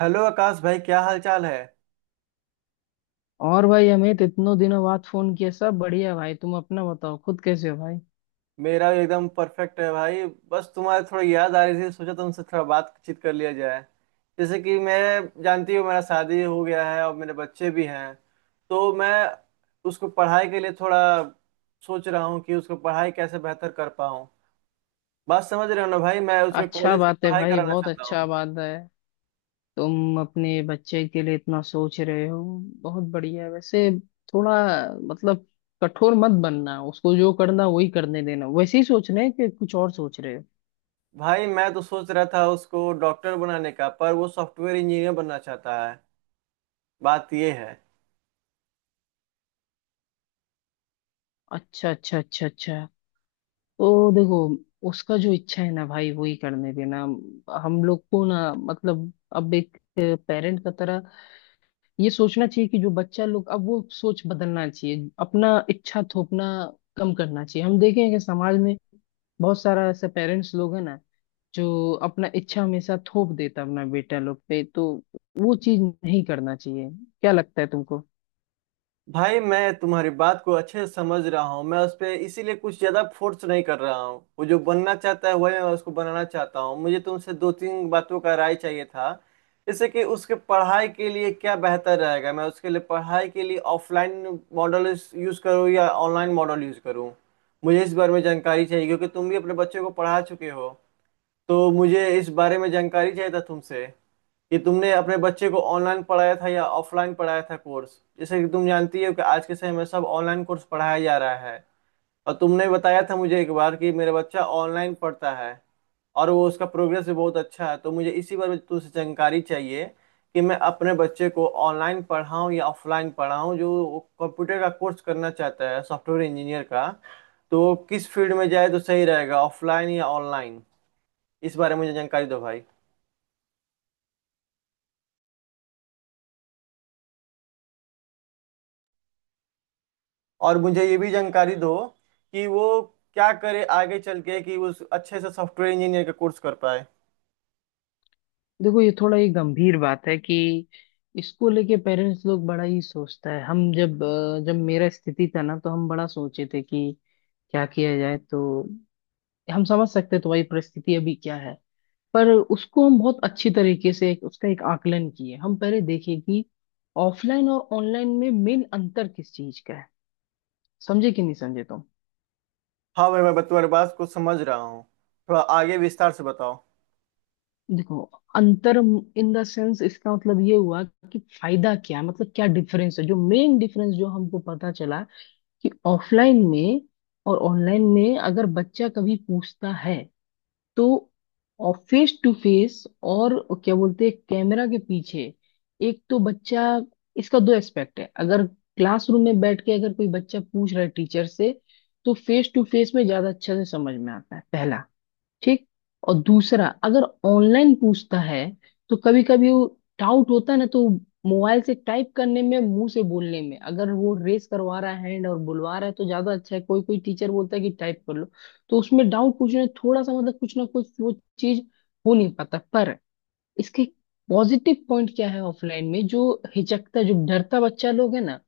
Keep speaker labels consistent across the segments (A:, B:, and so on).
A: Hello Akash भाई, क्या हाल चाल है।
B: और भाई अमित, इतनों दिनों बाद फोन किया। सब बढ़िया भाई। तुम अपना बताओ, खुद कैसे हो भाई?
A: मेरा भी एकदम परफेक्ट है भाई। बस तुम्हारे थोड़ी याद आ रही थी, सोचा तुमसे थोड़ा बातचीत कर लिया जाए। जैसे कि मैं जानती हूँ मेरा शादी हो गया है और मेरे बच्चे भी हैं। तो मैं उसको पढ़ाई के लिए थोड़ा सोच रहा हूँ कि उसको पढ़ाई कैसे बेहतर कर पाऊँ। बात समझ रहे हो ना भाई, मैं उसके
B: अच्छा
A: कॉलेज की
B: बात है
A: पढ़ाई
B: भाई,
A: कराना
B: बहुत
A: चाहता
B: अच्छा
A: हूँ।
B: बात है। तुम अपने बच्चे के लिए इतना सोच रहे हो, बहुत बढ़िया है। वैसे थोड़ा, मतलब, कठोर मत बनना। उसको जो करना वही करने देना। वैसे ही सोच रहे हैं कि कुछ और सोच रहे हो?
A: भाई मैं तो सोच रहा था उसको डॉक्टर बनाने का, पर वो सॉफ्टवेयर इंजीनियर बनना चाहता है। बात ये है।
B: अच्छा, अच्छा, अच्छा, अच्छा। तो देखो, उसका जो इच्छा है ना भाई, वही करने देना। हम लोग को ना, मतलब, अब एक पेरेंट का तरह ये सोचना चाहिए कि जो बच्चा लोग, अब वो सोच बदलना चाहिए। अपना इच्छा थोपना कम करना चाहिए। हम देखें कि समाज में बहुत सारा ऐसा पेरेंट्स लोग है ना, जो अपना इच्छा हमेशा थोप देता है अपना बेटा लोग पे। तो वो चीज नहीं करना चाहिए। क्या लगता है तुमको?
A: भाई मैं तुम्हारी बात को अच्छे से समझ रहा हूँ, मैं उस पर इसीलिए कुछ ज्यादा फोर्स नहीं कर रहा हूँ। वो जो बनना चाहता है वही मैं उसको बनाना चाहता हूँ। मुझे तुमसे दो तीन बातों का राय चाहिए था। जैसे कि उसके पढ़ाई के लिए क्या बेहतर रहेगा, मैं उसके लिए पढ़ाई के लिए ऑफलाइन मॉडल यूज करूँ या ऑनलाइन मॉडल यूज करूँ। मुझे इस बारे में जानकारी चाहिए क्योंकि तुम भी अपने बच्चे को पढ़ा चुके हो। तो मुझे इस बारे में जानकारी चाहिए था तुमसे, कि तुमने अपने बच्चे को ऑनलाइन पढ़ाया था या ऑफलाइन पढ़ाया था कोर्स। जैसे कि तुम जानती हो कि आज के समय में सब ऑनलाइन कोर्स पढ़ाया जा रहा है। और तुमने बताया था मुझे एक बार कि मेरा बच्चा ऑनलाइन पढ़ता है और वो उसका प्रोग्रेस भी बहुत अच्छा है। तो मुझे इसी बारे में तुमसे जानकारी चाहिए कि मैं अपने बच्चे को ऑनलाइन पढ़ाऊँ या ऑफलाइन पढ़ाऊँ, जो कंप्यूटर का कोर्स करना चाहता है सॉफ्टवेयर इंजीनियर का। तो किस फील्ड में जाए तो सही रहेगा, ऑफलाइन या ऑनलाइन। इस बारे में मुझे जानकारी दो भाई। और मुझे ये भी जानकारी दो कि वो क्या करे आगे चल के कि उस अच्छे से सॉफ्टवेयर इंजीनियर का कोर्स कर पाए।
B: देखो, ये थोड़ा ये गंभीर बात है कि इसको लेके पेरेंट्स लोग बड़ा ही सोचता है। हम जब जब मेरा स्थिति था ना, तो हम बड़ा सोचे थे कि क्या किया जाए, तो हम समझ सकते हैं तुम्हारी परिस्थिति अभी क्या है। पर उसको हम बहुत अच्छी तरीके से उसका एक आकलन किए, हम पहले देखे कि ऑफलाइन और ऑनलाइन में मेन अंतर किस चीज का है। समझे कि नहीं समझे तुम?
A: हाँ भाई, मैं तुम्हारी बात को समझ रहा हूँ। थोड़ा आगे विस्तार से बताओ।
B: देखो, अंतर इन द सेंस, इसका मतलब ये हुआ कि फायदा क्या है, मतलब क्या डिफरेंस है, जो मेन डिफरेंस जो हमको पता चला कि ऑफलाइन में और ऑनलाइन में अगर बच्चा कभी पूछता है, तो, और फेस टू फेस और क्या बोलते हैं, कैमरा के पीछे। एक तो बच्चा, इसका दो एस्पेक्ट है। अगर क्लासरूम में बैठ के अगर कोई बच्चा पूछ रहा है टीचर से, तो फेस टू फेस में ज्यादा अच्छे से समझ में आता है, पहला। ठीक। और दूसरा, अगर ऑनलाइन पूछता है तो कभी कभी वो डाउट होता है ना, तो मोबाइल से टाइप करने में, मुंह से बोलने में, अगर वो रेस करवा रहा है हैंड और बुलवा रहा है तो ज्यादा अच्छा है। कोई कोई टीचर बोलता है कि टाइप कर लो, तो उसमें डाउट पूछने में थोड़ा सा, मतलब, कुछ ना कुछ वो चीज हो नहीं पाता। पर इसके पॉजिटिव पॉइंट क्या है, ऑफलाइन में जो हिचकता, जो डरता बच्चा लोग है ना,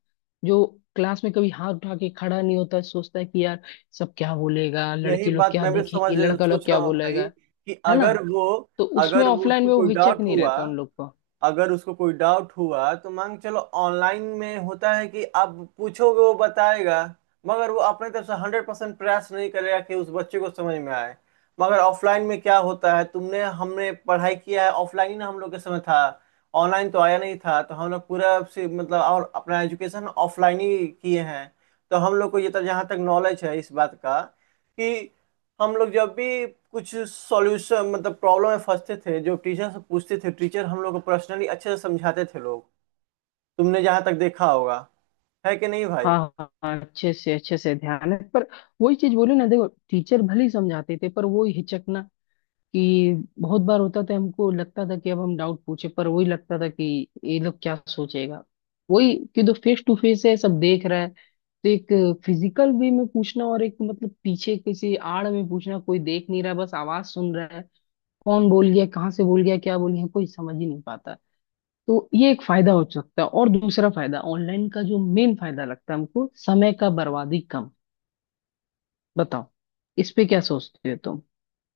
B: जो क्लास में कभी हाथ उठा के खड़ा नहीं होता, सोचता है कि यार, सब क्या बोलेगा,
A: यही
B: लड़की लोग
A: बात
B: क्या
A: मैं भी समझ
B: देखेंगी, लड़का लोग
A: सोच
B: क्या
A: रहा हूँ भाई।
B: बोलेगा।
A: कि
B: है ना,
A: अगर वो
B: तो उसमें
A: अगर वो
B: ऑफलाइन
A: उसको
B: में वो
A: कोई
B: हिचक
A: डाउट
B: नहीं
A: हुआ,
B: रहता उन लोग को।
A: अगर उसको कोई डाउट हुआ तो मान के चलो ऑनलाइन में होता है कि आप पूछोगे वो बताएगा, मगर वो अपने तरफ से 100% प्रयास नहीं करेगा कि उस बच्चे को समझ में आए। मगर ऑफलाइन में क्या होता है, तुमने हमने पढ़ाई किया है ऑफलाइन ही ना, हम लोग के समय था। ऑनलाइन तो आया नहीं था, तो हम लोग पूरा से मतलब और अपना एजुकेशन ऑफलाइन ही किए हैं। तो हम लोग को ये तक जहाँ तक नॉलेज है इस बात का, कि हम लोग जब भी कुछ सॉल्यूशन मतलब प्रॉब्लम में फंसते थे, जो टीचर से पूछते थे, टीचर हम लोग को पर्सनली अच्छे से समझाते थे लोग। तुमने जहाँ तक देखा होगा, है कि नहीं भाई।
B: हाँ हाँ हाँ, अच्छे से ध्यान है। पर वही चीज बोले ना, देखो टीचर भले ही समझाते थे, पर वो हिचकना कि बहुत बार होता था, हमको लगता था कि अब हम डाउट पूछे, पर वही लगता था कि ये लोग क्या सोचेगा। वही कि तो फेस टू फेस है, सब देख रहा है। तो एक फिजिकल वे में पूछना, और एक, मतलब, पीछे किसी आड़ में पूछना, कोई देख नहीं रहा, बस आवाज सुन रहा है। कौन बोल गया, कहाँ से बोल गया, क्या बोल गया, कोई समझ ही नहीं पाता। तो ये एक फायदा हो सकता है। और दूसरा फायदा ऑनलाइन का, जो मेन फायदा लगता है हमको, समय का बर्बादी कम। बताओ, इस पे क्या सोचते हो तुम?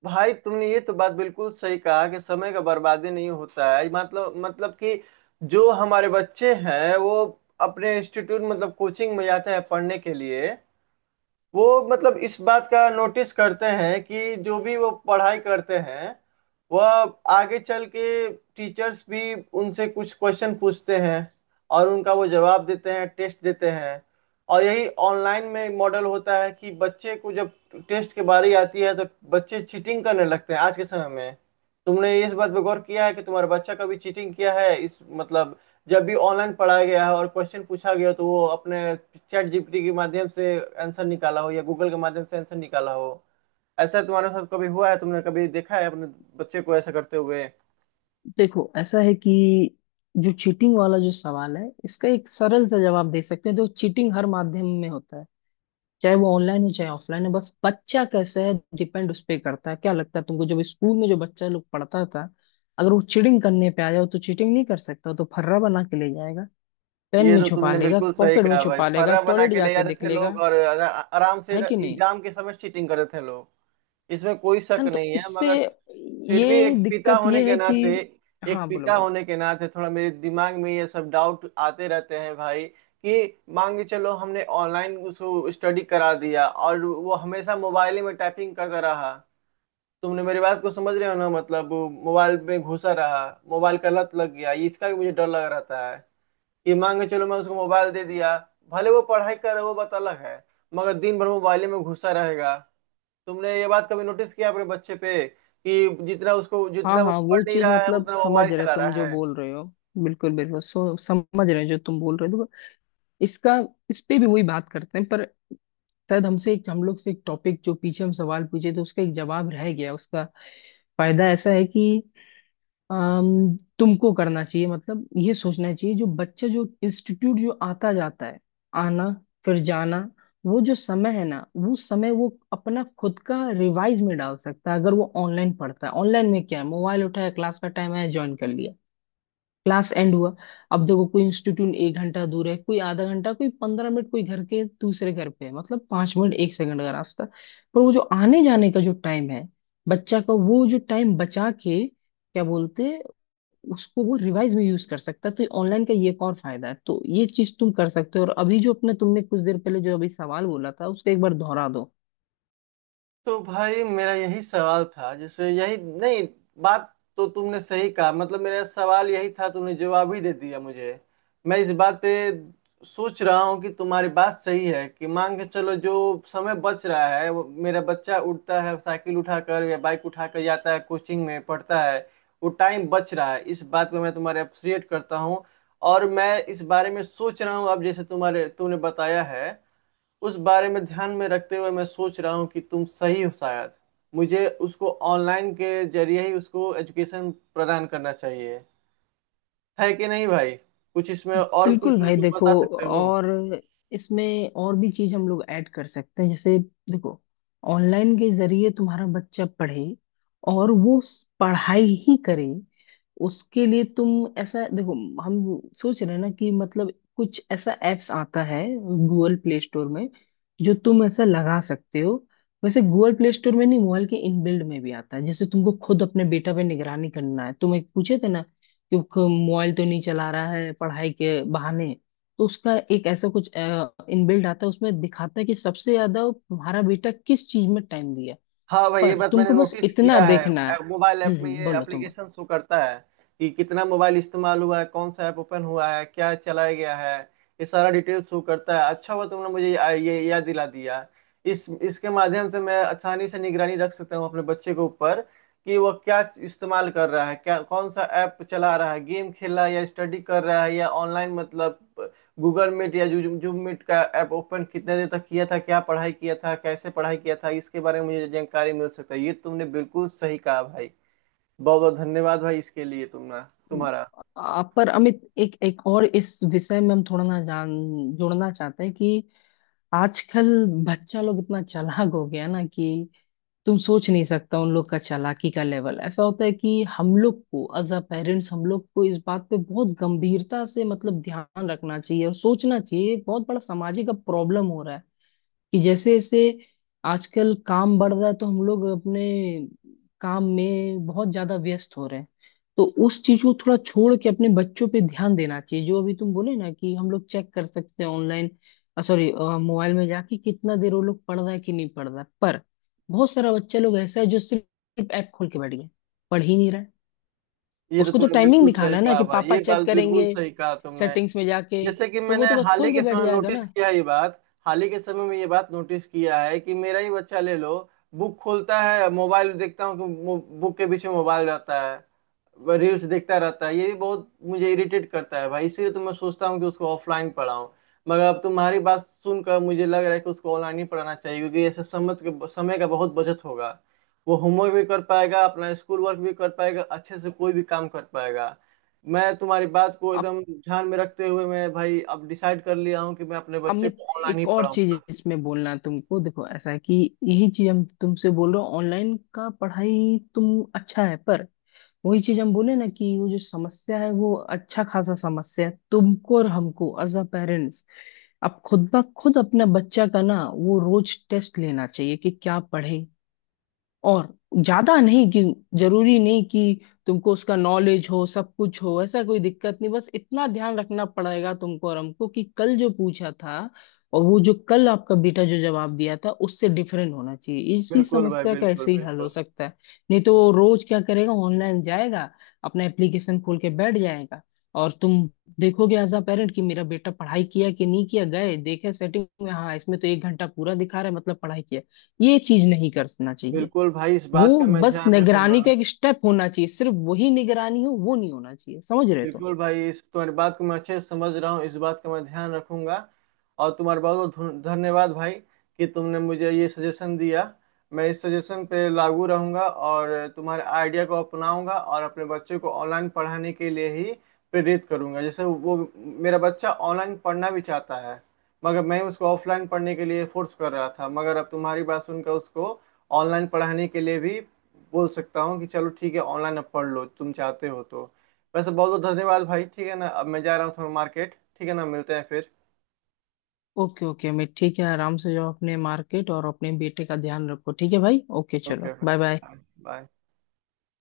A: भाई तुमने ये तो बात बिल्कुल सही कहा कि समय का बर्बादी नहीं होता है। मतलब कि जो हमारे बच्चे हैं वो अपने इंस्टीट्यूट मतलब कोचिंग में जाते हैं पढ़ने के लिए। वो मतलब इस बात का नोटिस करते हैं कि जो भी वो पढ़ाई करते हैं वह आगे चल के, टीचर्स भी उनसे कुछ क्वेश्चन पूछते हैं और उनका वो जवाब देते हैं, टेस्ट देते हैं। और यही ऑनलाइन में मॉडल होता है कि बच्चे को जब टेस्ट के बारी आती है तो बच्चे चीटिंग करने लगते हैं आज के समय में। तुमने इस बात पे गौर किया है कि तुम्हारा बच्चा कभी चीटिंग किया है इस मतलब, जब भी ऑनलाइन पढ़ाया गया है और क्वेश्चन पूछा गया तो वो अपने चैट जीपीटी के माध्यम से आंसर निकाला हो, या गूगल के माध्यम से आंसर निकाला हो। ऐसा तुम्हारे साथ कभी हुआ है, तुमने कभी देखा है अपने बच्चे को ऐसा करते हुए।
B: देखो, ऐसा है कि जो चीटिंग वाला जो सवाल है, इसका एक सरल सा जवाब दे सकते हैं। तो चीटिंग हर माध्यम में होता है, चाहे वो ऑनलाइन हो चाहे ऑफलाइन हो। बस बच्चा कैसा है, डिपेंड उस पे करता है। क्या लगता है तुमको, जब स्कूल में जो बच्चा लोग पढ़ता था, अगर वो चीटिंग करने पे आ जाओ तो चीटिंग नहीं कर सकता? वो तो फर्रा बना के ले जाएगा, पेन
A: ये
B: में
A: तो
B: छुपा
A: तुमने
B: लेगा,
A: बिल्कुल सही
B: पॉकेट में
A: कहा भाई,
B: छुपा लेगा,
A: फर्रा बना
B: टॉयलेट
A: के ले
B: जाके
A: जाते
B: देख
A: थे
B: लेगा।
A: लोग और आराम से
B: है कि नहीं?
A: एग्जाम के समय चीटिंग करते थे लोग। इसमें कोई
B: है
A: शक
B: ना, तो
A: नहीं है।
B: इससे
A: मगर फिर भी
B: ये
A: एक पिता
B: दिक्कत
A: होने
B: ये
A: के
B: है कि,
A: नाते, एक
B: हाँ, बोलो
A: पिता
B: बोलो।
A: होने के नाते थोड़ा मेरे दिमाग में ये सब डाउट आते रहते हैं भाई। कि मान के चलो हमने ऑनलाइन उसको स्टडी करा दिया और वो हमेशा मोबाइल ही में टाइपिंग करता रहा। तुमने मेरी बात को समझ रहे हो ना, मतलब वो मोबाइल में घुसा रहा, मोबाइल का लत लग गया, ये इसका भी मुझे डर लग रहता है। कि मान के चलो मैं उसको मोबाइल दे दिया, भले वो पढ़ाई कर रहा है वो बात अलग है, मगर दिन भर मोबाइल में घुसा रहेगा। तुमने ये बात कभी नोटिस किया अपने बच्चे पे कि जितना उसको,
B: हाँ
A: जितना वो
B: हाँ, वो
A: पढ़ नहीं
B: चीज,
A: रहा है
B: मतलब,
A: उतना
B: समझ
A: मोबाइल
B: रहे
A: चला
B: तुम
A: रहा
B: जो
A: है।
B: बोल रहे हो। बिल्कुल बिल्कुल, सो समझ रहे हैं जो तुम बोल रहे हो। देखो, इसका, इस पे भी वही बात करते हैं। पर शायद हमसे एक हम लोग से एक टॉपिक जो पीछे हम सवाल पूछे, तो उसका एक जवाब रह गया। उसका फायदा ऐसा है कि तुमको करना चाहिए, मतलब ये सोचना चाहिए, जो बच्चा जो इंस्टीट्यूट जो आता जाता है, आना फिर जाना, वो जो समय है ना, वो समय वो अपना खुद का रिवाइज में डाल सकता है। अगर वो ऑनलाइन पढ़ता है, ऑनलाइन में क्या है, मोबाइल उठाया, क्लास का टाइम है, ज्वाइन कर लिया, क्लास एंड हुआ। अब देखो, कोई इंस्टीट्यूट 1 घंटा दूर है, कोई आधा घंटा, कोई 15 मिनट, कोई घर के दूसरे घर पे है, मतलब 5 मिनट एक सेकंड का रास्ता। पर वो जो आने जाने का जो टाइम है बच्चा का, वो जो टाइम बचा के क्या बोलते हैं, उसको वो रिवाइज में यूज कर सकता है। तो ऑनलाइन का ये एक और फायदा है। तो ये चीज तुम कर सकते हो। और अभी जो अपने तुमने कुछ देर पहले जो अभी सवाल बोला था, उसको एक बार दोहरा दो।
A: तो भाई मेरा यही सवाल था, जैसे यही नहीं बात, तो तुमने सही कहा, मतलब मेरा सवाल यही था, तुमने जवाब ही दे दिया मुझे। मैं इस बात पे सोच रहा हूँ कि तुम्हारी बात सही है। कि मान के चलो जो समय बच रहा है, वो मेरा बच्चा उठता है साइकिल उठाकर या बाइक उठाकर जाता है कोचिंग में पढ़ता है, वो टाइम बच रहा है, इस बात पे मैं तुम्हारे अप्रिशिएट करता हूँ। और मैं इस बारे में सोच रहा हूँ, अब जैसे तुम्हारे तुमने बताया है, उस बारे में ध्यान में रखते हुए मैं सोच रहा हूँ कि तुम सही हो, शायद मुझे उसको ऑनलाइन के जरिए ही उसको एजुकेशन प्रदान करना चाहिए। है कि नहीं भाई। कुछ इसमें और कुछ
B: बिल्कुल
A: जो
B: भाई,
A: तुम
B: देखो।
A: बता सकते हो।
B: और इसमें और भी चीज हम लोग ऐड कर सकते हैं, जैसे, देखो, ऑनलाइन के जरिए तुम्हारा बच्चा पढ़े, और वो पढ़ाई ही करे। उसके लिए तुम ऐसा देखो, हम सोच रहे हैं ना कि, मतलब, कुछ ऐसा एप्स आता है गूगल प्ले स्टोर में, जो तुम ऐसा लगा सकते हो। वैसे गूगल प्ले स्टोर में नहीं, मोबाइल के इनबिल्ड में भी आता है। जैसे तुमको खुद अपने बेटा पे निगरानी करना है, तुम एक पूछे थे ना, क्योंकि मोबाइल तो नहीं चला रहा है पढ़ाई के बहाने। तो उसका एक ऐसा कुछ इनबिल्ट आता है, उसमें दिखाता है कि सबसे ज्यादा वो तुम्हारा बेटा किस चीज में टाइम दिया।
A: हाँ भाई, ये
B: पर
A: बात मैंने
B: तुमको बस
A: नोटिस
B: इतना
A: किया
B: देखना है।
A: है। मोबाइल ऐप में ये
B: बोलो तुम।
A: एप्लीकेशन शो करता है कि कितना मोबाइल इस्तेमाल हुआ है, कौन सा ऐप ओपन हुआ है, क्या चलाया गया है, ये सारा डिटेल शो करता है। अच्छा हुआ तुमने मुझे ये याद दिला दिया। इस इसके माध्यम से मैं आसानी से निगरानी रख सकता हूँ अपने बच्चे के ऊपर कि वह क्या इस्तेमाल कर रहा है, क्या कौन सा ऐप चला रहा है, गेम खेल रहा है या स्टडी कर रहा है, या ऑनलाइन मतलब गूगल मीट या जूम मीट का ऐप ओपन कितने देर तक किया था, क्या पढ़ाई किया था, कैसे पढ़ाई किया था, इसके बारे में मुझे जानकारी मिल सकता है। ये तुमने बिल्कुल सही कहा भाई। बहुत बहुत धन्यवाद भाई इसके लिए तुमने।
B: बोलो।
A: तुम्हारा।
B: पर अमित, एक एक और इस विषय में हम थोड़ा ना जान जोड़ना चाहते हैं कि आजकल बच्चा लोग इतना चालाक हो गया है ना कि तुम सोच नहीं सकता। उन लोग का चालाकी का लेवल ऐसा होता है कि हम लोग को एज अ पेरेंट्स, हम लोग को इस बात पे बहुत गंभीरता से, मतलब, ध्यान रखना चाहिए और सोचना चाहिए। एक बहुत बड़ा सामाजिक अब प्रॉब्लम हो रहा है कि जैसे जैसे आजकल काम बढ़ रहा है, तो हम लोग अपने काम में बहुत ज्यादा व्यस्त हो रहे हैं। तो उस चीज को थोड़ा छोड़ के अपने बच्चों पे ध्यान देना चाहिए। जो अभी तुम बोले ना कि हम लोग चेक कर सकते हैं ऑनलाइन, सॉरी मोबाइल में जाके, कितना देर वो लोग पढ़ रहा है कि नहीं पढ़ रहा है। पर बहुत सारा बच्चा लोग ऐसा है जो सिर्फ ऐप खोल के बैठ गया, पढ़ ही नहीं रहा है।
A: ये तो
B: उसको तो
A: तुमने
B: टाइमिंग
A: बिल्कुल
B: दिखाना
A: सही
B: है ना
A: कहा
B: कि
A: भाई,
B: पापा
A: ये
B: चेक
A: बात बिल्कुल
B: करेंगे
A: सही कहा तुमने।
B: सेटिंग्स में जाके,
A: जैसे कि
B: तो वो
A: मैंने
B: तो बस
A: हाल ही
B: खोल के
A: के
B: बैठ
A: समय
B: जाएगा
A: नोटिस
B: ना।
A: किया है, ये बात हाल ही के समय में ये बात नोटिस किया है कि मेरा ही बच्चा ले लो। बुक खोलता है, मोबाइल देखता हूँ कि बुक के बीच में मोबाइल रहता है, रील्स देखता रहता है। ये भी बहुत मुझे इरिटेट करता है भाई, इसीलिए तो मैं सोचता हूँ कि उसको ऑफलाइन पढ़ाऊँ। मगर अब तुम्हारी बात सुनकर मुझे लग रहा है कि उसको ऑनलाइन ही पढ़ाना चाहिए, क्योंकि ऐसे समय के समय का बहुत बचत होगा। वो होमवर्क भी कर पाएगा, अपना स्कूल वर्क भी कर पाएगा, अच्छे से कोई भी काम कर पाएगा। मैं तुम्हारी बात को एकदम ध्यान में रखते हुए मैं भाई अब डिसाइड कर लिया हूँ कि मैं अपने
B: अब
A: बच्चे
B: मैं
A: को ऑनलाइन ही
B: एक और चीज
A: पढ़ाऊंगा।
B: इसमें बोलना है तुमको। देखो, ऐसा है कि यही चीज हम तुमसे बोल रहे हो, ऑनलाइन का पढ़ाई तुम अच्छा है। पर वही चीज हम बोले ना, कि वो जो समस्या है वो अच्छा खासा समस्या है। तुमको और हमको एज अ पेरेंट्स अब खुद ब खुद अपना बच्चा का ना, वो रोज टेस्ट लेना चाहिए कि क्या पढ़े। और ज्यादा नहीं कि, जरूरी नहीं कि तुमको उसका नॉलेज हो, सब कुछ हो, ऐसा कोई दिक्कत नहीं। बस इतना ध्यान रखना पड़ेगा तुमको और हमको कि कल जो पूछा था, और वो जो कल आपका बेटा जो जवाब दिया था, उससे डिफरेंट होना चाहिए। इसी
A: बिल्कुल भाई,
B: समस्या का
A: बिल्कुल,
B: ऐसे ही हल हो
A: बिल्कुल।
B: सकता है। नहीं तो वो रोज क्या करेगा, ऑनलाइन जाएगा, अपना एप्लीकेशन खोल के बैठ जाएगा, और तुम देखोगे एज अ पेरेंट कि मेरा बेटा पढ़ाई किया कि नहीं किया, गए देखे सेटिंग में, हाँ इसमें तो 1 घंटा पूरा दिखा रहा है, मतलब पढ़ाई किया। ये चीज नहीं करना चाहिए।
A: बिल्कुल भाई, इस
B: वो
A: बात का मैं
B: बस
A: ध्यान
B: निगरानी
A: रखूंगा।
B: का एक स्टेप होना चाहिए, सिर्फ वही निगरानी हो वो नहीं होना चाहिए। समझ रहे? तो
A: बिल्कुल भाई, इस तुम्हारी बात को मैं अच्छे से समझ रहा हूँ, इस बात का मैं ध्यान रखूंगा। और तुम्हारा बहुत बहुत धन्यवाद भाई, कि तुमने मुझे ये सजेशन दिया। मैं इस सजेशन पे लागू रहूंगा और तुम्हारे आइडिया को अपनाऊंगा और अपने बच्चे को ऑनलाइन पढ़ाने के लिए ही प्रेरित करूंगा। जैसे वो मेरा बच्चा ऑनलाइन पढ़ना भी चाहता है, मगर मैं उसको ऑफलाइन पढ़ने के लिए फोर्स कर रहा था। मगर अब तुम्हारी बात सुनकर उसको ऑनलाइन पढ़ाने के लिए भी बोल सकता हूँ कि चलो ठीक है, ऑनलाइन अब पढ़ लो तुम चाहते हो तो। वैसे बहुत बहुत धन्यवाद भाई, ठीक है ना, अब मैं जा रहा हूँ थोड़ा मार्केट, ठीक है ना, मिलते हैं फिर।
B: ओके ओके, मैं ठीक है। आराम से जाओ अपने मार्केट और अपने बेटे का ध्यान रखो। ठीक है भाई, ओके, चलो,
A: ओके
B: बाय बाय।
A: भाई, बाय।